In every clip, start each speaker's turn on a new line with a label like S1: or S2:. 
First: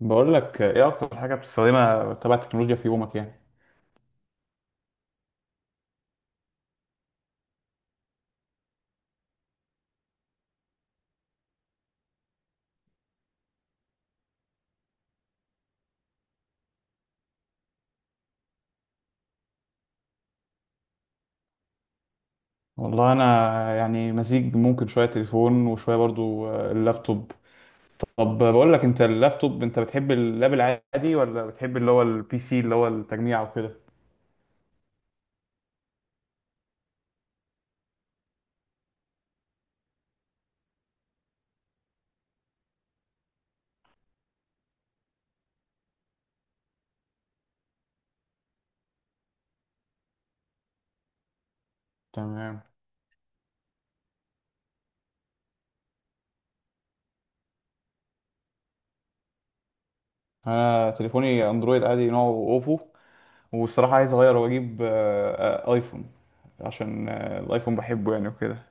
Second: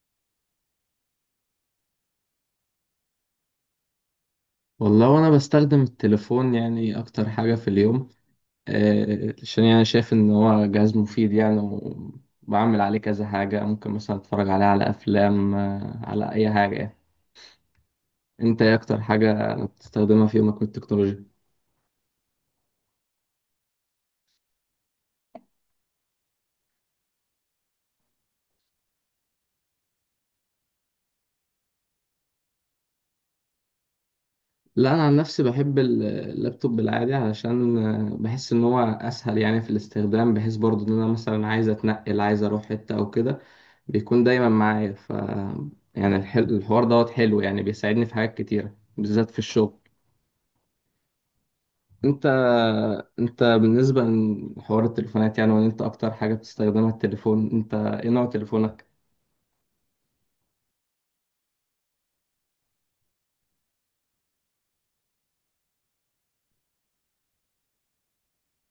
S1: بقول لك ايه اكتر حاجه بتستخدمها تبع التكنولوجيا في يومك يعني؟
S2: والله وانا بستخدم التليفون يعني اكتر حاجة في اليوم. عشان يعني شايف ان هو جهاز مفيد يعني. وبعمل عليه كذا حاجة، ممكن مثلا اتفرج عليه على افلام، على اي حاجة يعني. انت ايه اكتر حاجة بتستخدمها في يومك من التكنولوجيا؟
S1: والله انا يعني مزيج، ممكن شويه تليفون وشويه برضو اللابتوب. طب بقول لك، انت اللابتوب، انت بتحب اللاب العادي ولا بتحب اللي هو البي سي اللي هو التجميع وكده؟
S2: لا انا عن نفسي بحب اللابتوب العادي، علشان بحس ان هو اسهل يعني في الاستخدام، بحيث برضو ان انا مثلا عايز اتنقل، عايز اروح حتة او كده، بيكون دايما معايا. ف يعني الحوار دوت حلو يعني، بيساعدني في حاجات كتيرة بالذات في الشغل. انت
S1: تمام.
S2: انت بالنسبة لحوار التليفونات يعني، وان انت اكتر حاجة بتستخدمها التليفون، انت ايه نوع تليفونك؟
S1: انا تليفوني اندرويد عادي، نوعه اوبو. والصراحه عايز اغير واجيب ايفون. عشان الايفون بحبه يعني وكده.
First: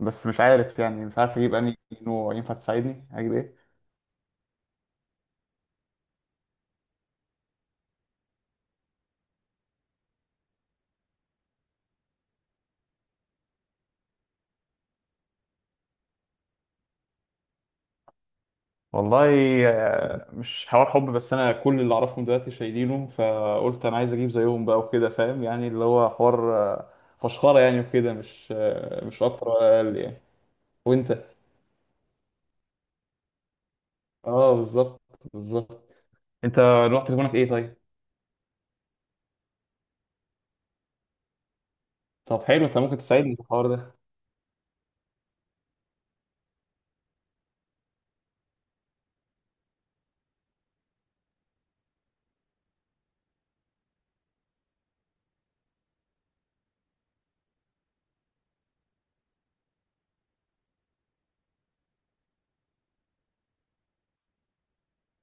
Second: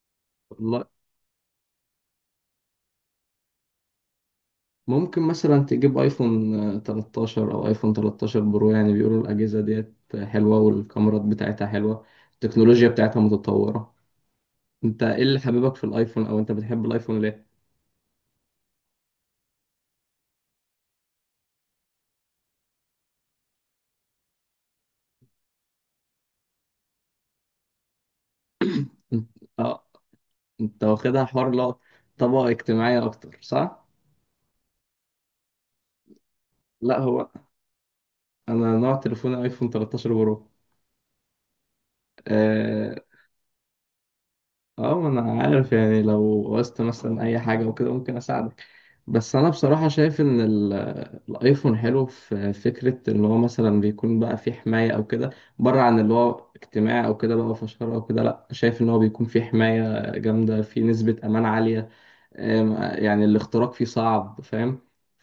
S1: بس مش عارف، يعني مش عارف اجيب انهي نوع. ينفع تساعدني اجيب ايه؟
S2: ممكن مثلا تجيب ايفون، 13 او ايفون 13 برو. يعني بيقولوا الاجهزه ديت حلوه، والكاميرات بتاعتها حلوه، التكنولوجيا بتاعتها متطوره. انت ايه اللي حبيبك في الايفون، او انت بتحب الايفون ليه؟
S1: والله مش حوار حب. بس انا كل اللي اعرفهم دلوقتي شايلينه، فقلت انا عايز اجيب زيهم بقى وكده، فاهم؟ يعني اللي هو حوار فشخره يعني وكده، مش
S2: انت،
S1: اكتر ولا
S2: اه،
S1: اقل يعني.
S2: انت
S1: وانت؟
S2: واخدها حوار، لا، طبقه اجتماعيه اكتر، صح؟
S1: اه بالظبط. بالظبط. انت
S2: لا
S1: نوع
S2: هو
S1: تليفونك ايه طيب؟
S2: انا نوع تليفوني ايفون 13 برو.
S1: طب حلو. انت
S2: اه،
S1: ممكن تساعدني في الحوار ده؟
S2: ما انا عارف يعني، لو وقست مثلا اي حاجه وكده ممكن اساعدك. بس انا بصراحة شايف ان الايفون حلو في فكرة ان هو مثلا بيكون بقى فيه حماية او كده، بره عن اللي هو اجتماع او كده بقى فشار او كده، لا شايف ان هو بيكون فيه حماية جامدة، فيه نسبة امان عالية. أم، يعني الاختراق فيه صعب، فاهم؟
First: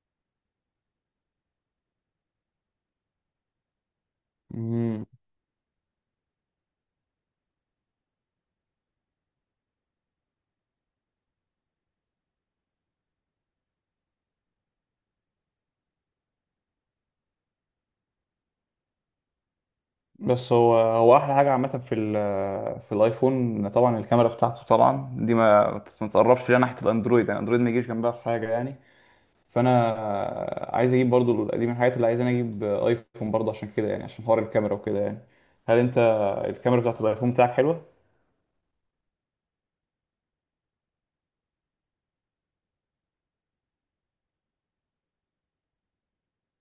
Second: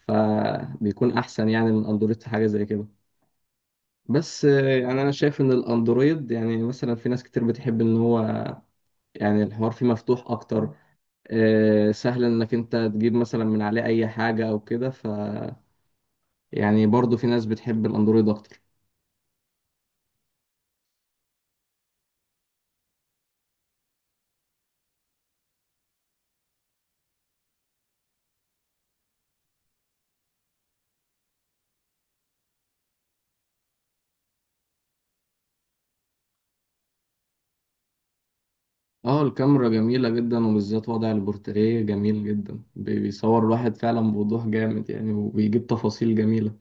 S2: فبيكون احسن يعني من اندرويد في حاجة زي كده. بس يعني
S1: مم.
S2: انا شايف ان الاندرويد يعني مثلا في ناس كتير بتحب ان هو يعني الحوار فيه مفتوح اكتر، سهل انك انت تجيب مثلا من عليه اي حاجة او كده. ف يعني برضو في ناس بتحب الاندرويد اكتر.
S1: بس هو احلى حاجه عامه في الايفون، طبعا الكاميرا بتاعته طبعا دي ما تقربش ليها ناحيه الاندرويد. يعني الاندرويد ما يجيش جنبها في حاجه يعني. فانا عايز اجيب برضو، دي من الحاجات اللي عايز انا اجيب ايفون برضو عشان كده يعني، عشان حوار الكاميرا وكده يعني. هل انت الكاميرا بتاعت الايفون بتاعك حلوة؟
S2: اه الكاميرا جميلة جدا، وبالذات وضع البورتريه جميل جدا، بيصور الواحد فعلا بوضوح جامد يعني، وبيجيب تفاصيل جميلة.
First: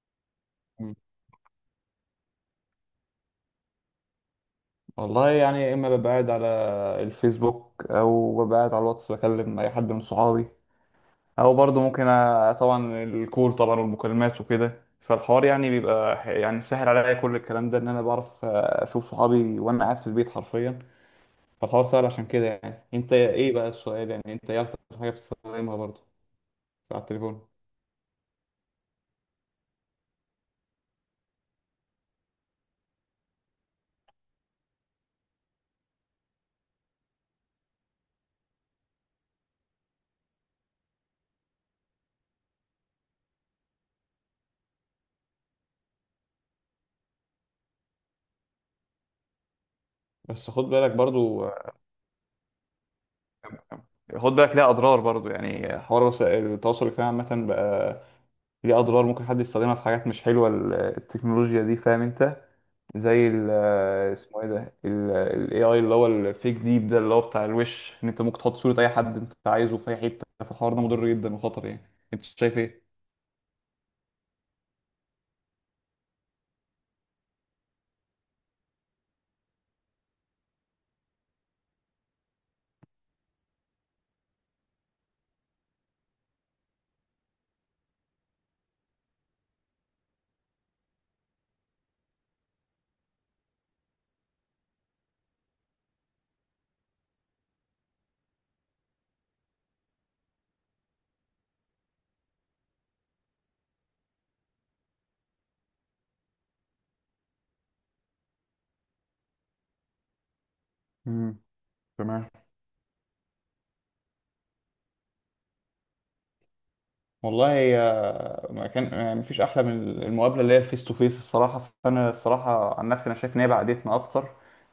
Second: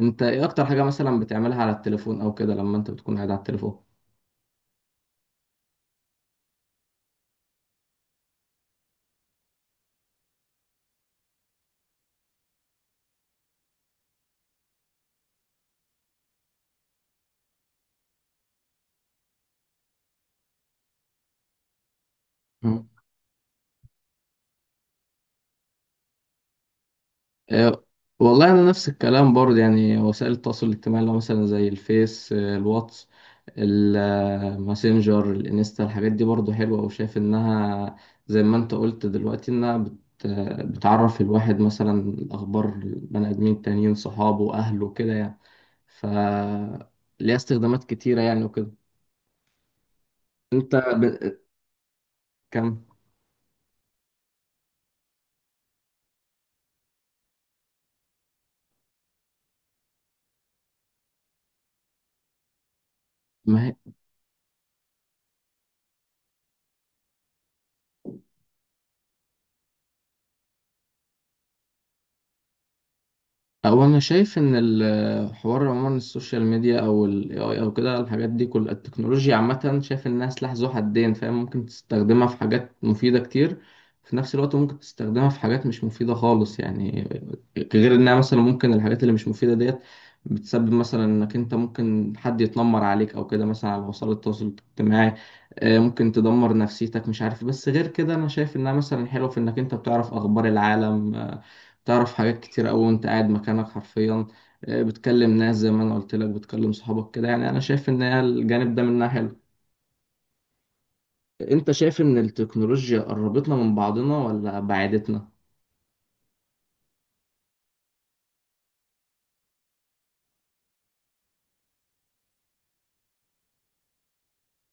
S2: انت ايه اكتر حاجة
S1: مم.
S2: مثلا بتعملها على التليفون او كده لما انت بتكون قاعد على التليفون؟
S1: والله يعني يا اما ببقى قاعد على الفيسبوك او ببقى قاعد على الواتس، بكلم اي حد من صحابي، او برضو ممكن طبعا الكول طبعا والمكالمات وكده. فالحوار يعني بيبقى يعني سهل عليا، كل الكلام ده ان انا بعرف اشوف صحابي وانا قاعد في البيت حرفيا. فالحوار سهل عشان كده يعني. انت ايه بقى السؤال، يعني انت ايه اكتر حاجة بتستخدمها برضو على التليفون؟
S2: آه، والله انا نفس الكلام برضه يعني، وسائل التواصل الاجتماعي، اللي هو مثلا زي الفيس، الواتس، الماسنجر، الانستا، الحاجات دي برضه حلوه، وشايف انها زي ما انت قلت دلوقتي انها بتعرف الواحد مثلا الاخبار، البني ادمين التانيين، صحابه، اهله، كده يعني. ف ليها استخدامات كتيره يعني وكده.
S1: بس خد
S2: انت
S1: بالك
S2: ب...
S1: برضو
S2: كم؟
S1: خد بالك ليها اضرار برضو. يعني حوار وسائل التواصل الاجتماعي عامه بقى ليه اضرار، ممكن حد يستخدمها في حاجات مش حلوه، التكنولوجيا دي. فاهم انت؟ زي
S2: ما هي
S1: اسمه ايه ده، الاي اي اللي هو الفيك ديب ده، اللي هو بتاع الوش. ان انت ممكن تحط صوره اي حد انت عايزه في اي حته، فالحوار ده مضر جدا وخطر يعني. انت شايف ايه؟
S2: هو انا شايف ان الحوار عموما، السوشيال ميديا او ال AI او كده، الحاجات دي كل التكنولوجيا عامه، شايف انها سلاح ذو حدين، فاهم؟ ممكن تستخدمها في حاجات مفيده كتير، في نفس الوقت ممكن تستخدمها في حاجات مش مفيده خالص يعني. غير انها مثلا ممكن الحاجات اللي مش مفيده ديت بتسبب مثلا انك انت ممكن حد يتنمر عليك او كده مثلا على وسائل التواصل الاجتماعي. ممكن تدمر نفسيتك مش عارف. بس غير كده انا شايف انها مثلا حلوه في انك انت بتعرف اخبار العالم، تعرف حاجات كتير أوي وأنت قاعد مكانك حرفيا. بتكلم ناس زي ما أنا قلت لك، بتكلم صحابك كده يعني. أنا شايف إن هي الجانب ده منها حلو.
S1: امم.
S2: أنت شايف إن
S1: تمام.
S2: التكنولوجيا قربتنا من بعضنا ولا بعدتنا؟
S1: والله ما كان يعني مفيش احلى من المقابله اللي هي فيس تو فيس الصراحه. فانا الصراحه عن نفسي انا شايف ان هي بعدتنا اكتر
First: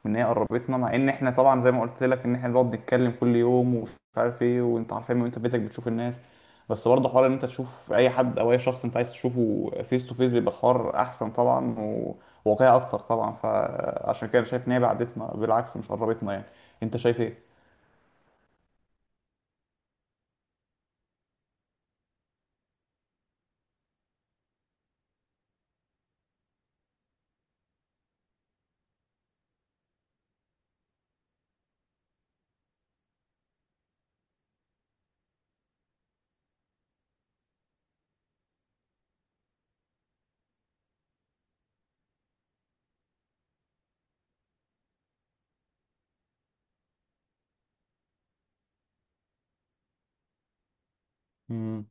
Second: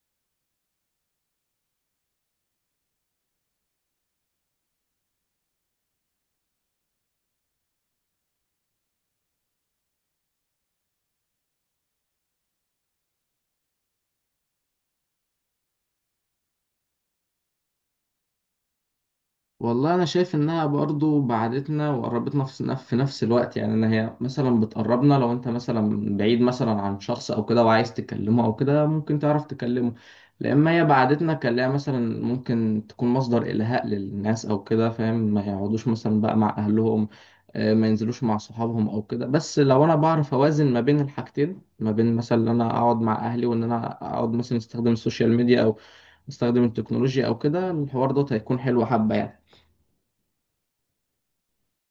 S1: من ان هي قربتنا، مع ان احنا طبعا زي ما قلت لك ان احنا بنقعد نتكلم كل يوم ومش عارف ايه، وانت عارفين وانت في بيتك بتشوف الناس. بس برضه حوار ان انت تشوف اي حد او اي شخص انت عايز تشوفه فيس تو فيس بيبقى الحوار احسن طبعا، وواقعي اكتر طبعا. فعشان كده أنا شايف ان هي بعدتنا، بالعكس مش قربتنا يعني. انت شايف ايه؟
S2: والله انا شايف انها برضو بعدتنا وقربتنا في في نفس الوقت يعني. انا هي مثلا بتقربنا لو انت مثلا بعيد مثلا عن شخص او كده وعايز تكلمه او كده ممكن تعرف تكلمه. لما هي بعدتنا كلها مثلا ممكن تكون مصدر الهاء للناس او كده، فاهم؟ ما يقعدوش مثلا بقى مع اهلهم، ما ينزلوش مع صحابهم او كده. بس لو انا بعرف اوازن ما بين الحاجتين، ما بين مثلا ان انا اقعد مع اهلي وان انا اقعد مثلا استخدم السوشيال ميديا او استخدم التكنولوجيا او كده، الحوار دوت هيكون حلو حبة يعني.
S1: مم.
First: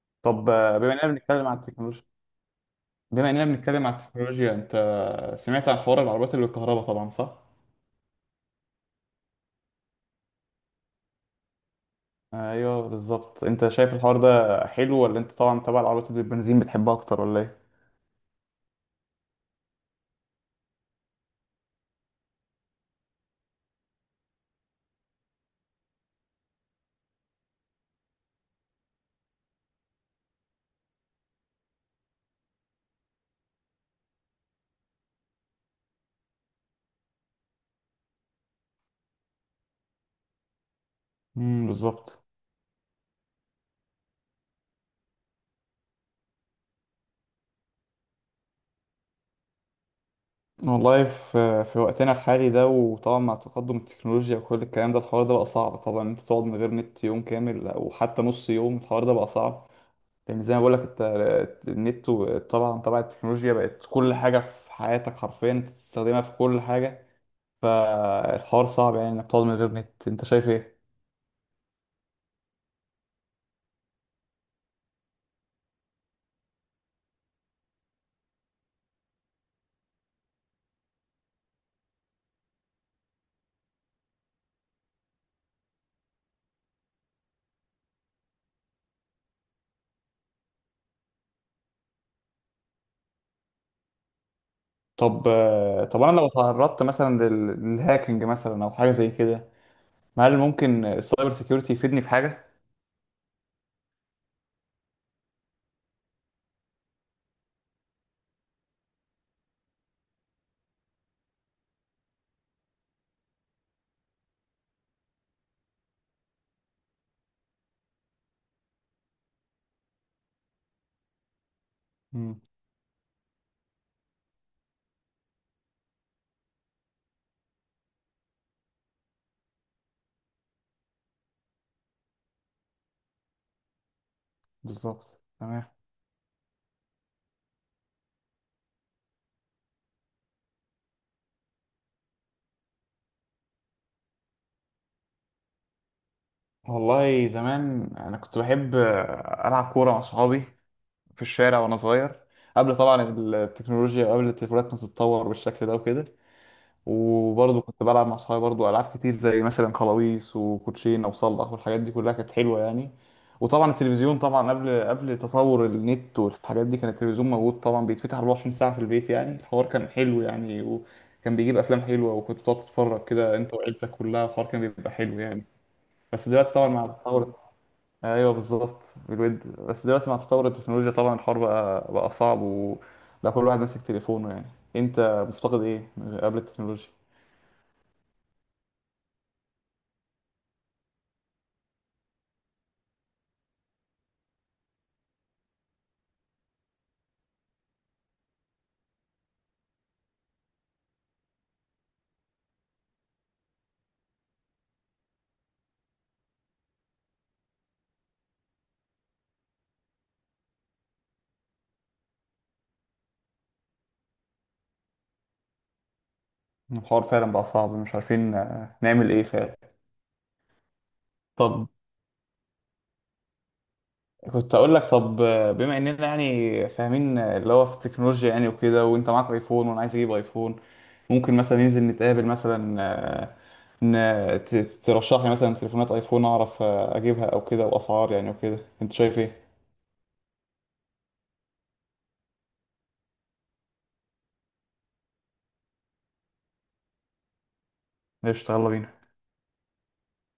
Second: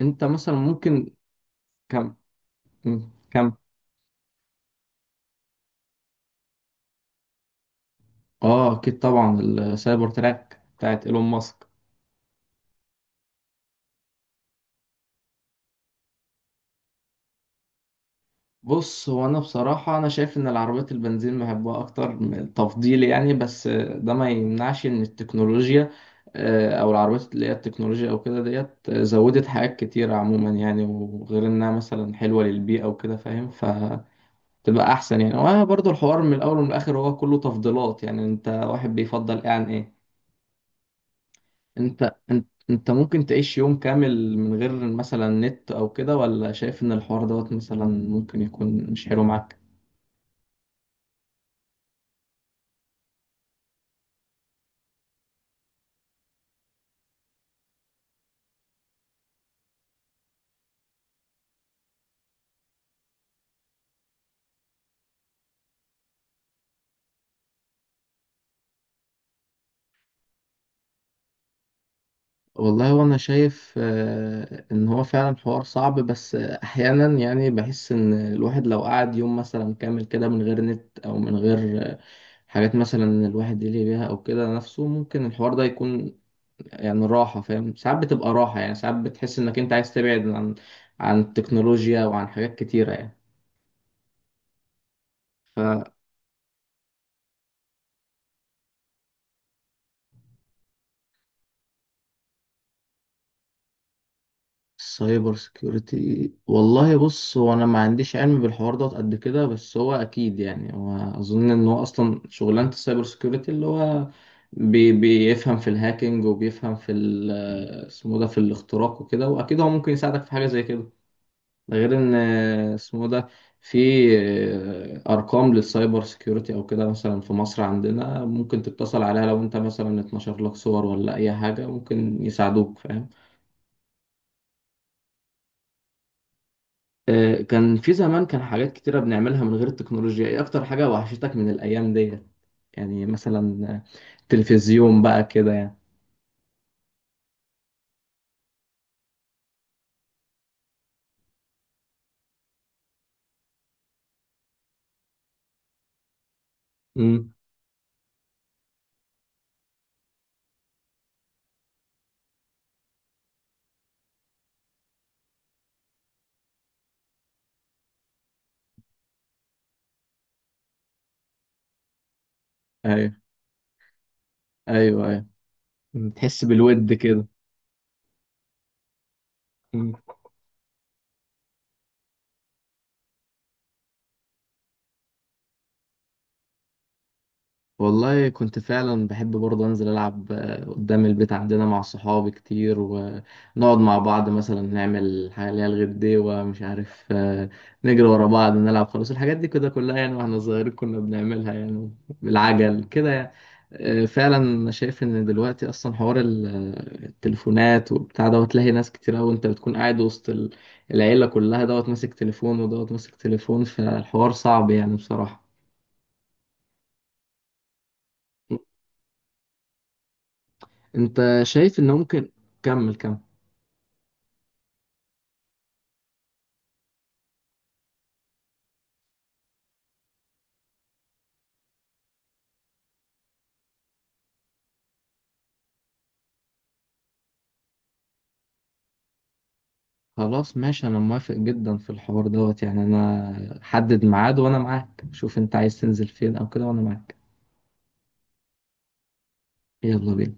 S2: انت
S1: طب
S2: مثلا ممكن كم؟
S1: بما اننا
S2: كم؟
S1: بنتكلم عن التكنولوجيا، سمعت عن حوار العربيات اللي بالكهرباء طبعا، صح؟
S2: اه اكيد طبعا، السايبر تراك بتاعت ايلون ماسك.
S1: ايوه بالظبط. انت شايف الحوار ده حلو، ولا انت طبعا تبع العربيات اللي بالبنزين بتحبها اكتر، ولا ايه؟
S2: بص هو انا بصراحه انا شايف ان العربيات البنزين بحبها اكتر تفضيلي يعني. بس ده ما يمنعش ان التكنولوجيا، او العربيات اللي هي التكنولوجيا او كده ديت، زودت حاجات كتيره عموما يعني، وغير انها مثلا حلوه للبيئه وكده، فاهم؟ ف تبقى احسن يعني. وبرضه الحوار من الاول ومن الاخر هو كله تفضيلات يعني، انت واحد بيفضل ايه عن ايه.
S1: امم، بالظبط.
S2: انت ممكن تعيش يوم كامل من غير مثلا نت او كده، ولا شايف ان الحوار دوت مثلا ممكن يكون مش حلو معاك؟
S1: والله في وقتنا الحالي ده، وطبعا مع تقدم التكنولوجيا وكل الكلام ده، الحوار ده بقى صعب طبعا. انت تقعد من غير نت يوم كامل او حتى نص يوم، الحوار ده بقى صعب. لان زي ما بقول لك انت، النت طبعا التكنولوجيا بقت كل حاجه في حياتك حرفيا، انت بتستخدمها في كل حاجه. فالحوار صعب يعني انك تقعد من غير نت. انت شايف ايه؟
S2: والله وانا شايف، ان هو فعلا حوار صعب. بس احيانا يعني بحس ان الواحد لو قعد يوم مثلا كامل كده من غير نت او من غير، حاجات مثلا الواحد يلهي بيها او كده نفسه، ممكن الحوار ده يكون يعني راحة، فاهم؟ ساعات بتبقى راحة يعني، ساعات بتحس انك انت عايز تبعد عن عن التكنولوجيا وعن حاجات كتيرة يعني.
S1: طب انا لو تعرضت مثلا للهاكينج مثلا او حاجه زي كده، هل ممكن السايبر سيكيورتي يفيدني في حاجه؟
S2: سايبر سيكيورتي، والله بص هو انا ما عنديش علم بالحوار ده قد كده. بس هو اكيد يعني، هو اظن ان هو اصلا شغلانه السايبر سيكيورتي اللي هو بيفهم في الهاكينج، وبيفهم في اسمه ده، في الاختراق وكده، واكيد هو ممكن يساعدك في حاجه زي كده. ده غير ان
S1: امم،
S2: اسمه ده في ارقام للسايبر سيكيورتي او كده مثلا في مصر عندنا، ممكن تتصل عليها لو انت مثلا اتنشر لك صور ولا اي حاجه ممكن يساعدوك، فاهم؟
S1: بالظبط. تمام.
S2: كان في زمان كان حاجات كتيرة بنعملها من غير التكنولوجيا، ايه اكتر حاجة وحشتك من الايام ديت؟ يعني مثلا، تلفزيون بقى كده يعني.
S1: والله زمان انا كنت بحب العب كوره مع صحابي في الشارع وانا صغير، قبل طبعا التكنولوجيا، وقبل التليفونات ما تتطور بالشكل ده وكده.
S2: امم،
S1: وبرضه كنت بلعب مع صحابي برضه ألعاب كتير، زي مثلا خلاويص وكوتشينة وصلخ، والحاجات دي كلها كانت حلوة يعني. وطبعا التلفزيون طبعا، قبل تطور النت والحاجات دي، كان التلفزيون موجود طبعا، بيتفتح 24 ساعة في البيت يعني. الحوار كان حلو يعني، وكان بيجيب أفلام حلوة، وكنت بتقعد تتفرج
S2: ايوه
S1: كده أنت وعيلتك كلها، الحوار كان بيبقى
S2: ايوه
S1: حلو
S2: ايوه.
S1: يعني.
S2: مم.
S1: بس
S2: تحس
S1: دلوقتي طبعا مع
S2: بالود كده.
S1: تطور. ايوه بالظبط. بالود. بس دلوقتي مع تطور التكنولوجيا طبعا، الحوار بقى صعب، وبقى كل واحد ماسك تليفونه يعني. انت مفتقد ايه قبل التكنولوجيا؟
S2: والله كنت فعلا بحب برضه انزل العب، قدام البيت عندنا مع صحابي كتير، ونقعد مع بعض مثلا نعمل حاجه اللي هي الغديوه، مش عارف، نجري ورا بعض، نلعب خلاص، الحاجات دي كده كلها يعني واحنا صغيرين كنا بنعملها يعني، بالعجل كده يعني. فعلا انا شايف ان دلوقتي اصلا حوار التليفونات وبتاع دوت، تلاقي ناس كتير قوي، انت بتكون قاعد وسط العيله كلها، دوت ماسك تليفون ودوت ماسك تليفون، فالحوار صعب يعني بصراحه.
S1: الحوار فعلا بقى صعب، مش عارفين نعمل ايه فعلا.
S2: انت
S1: طب
S2: شايف ان ممكن كمل.
S1: كنت اقول لك، طب بما اننا يعني فاهمين اللي هو في التكنولوجيا يعني وكده، وانت معاك ايفون وانا عايز اجيب ايفون، ممكن مثلا ننزل نتقابل مثلا، آه، ن- ت- ترشح لي مثلا تليفونات ايفون اعرف اجيبها او كده، واسعار يعني وكده. انت شايف ايه؟
S2: خلاص ماشي، انا موافق جدا في الحوار دوت يعني، انا حدد ميعاد وانا معاك، شوف انت عايز تنزل فين او كده وانا معاك.
S1: قشطة، يلا بينا.
S2: يلا بينا.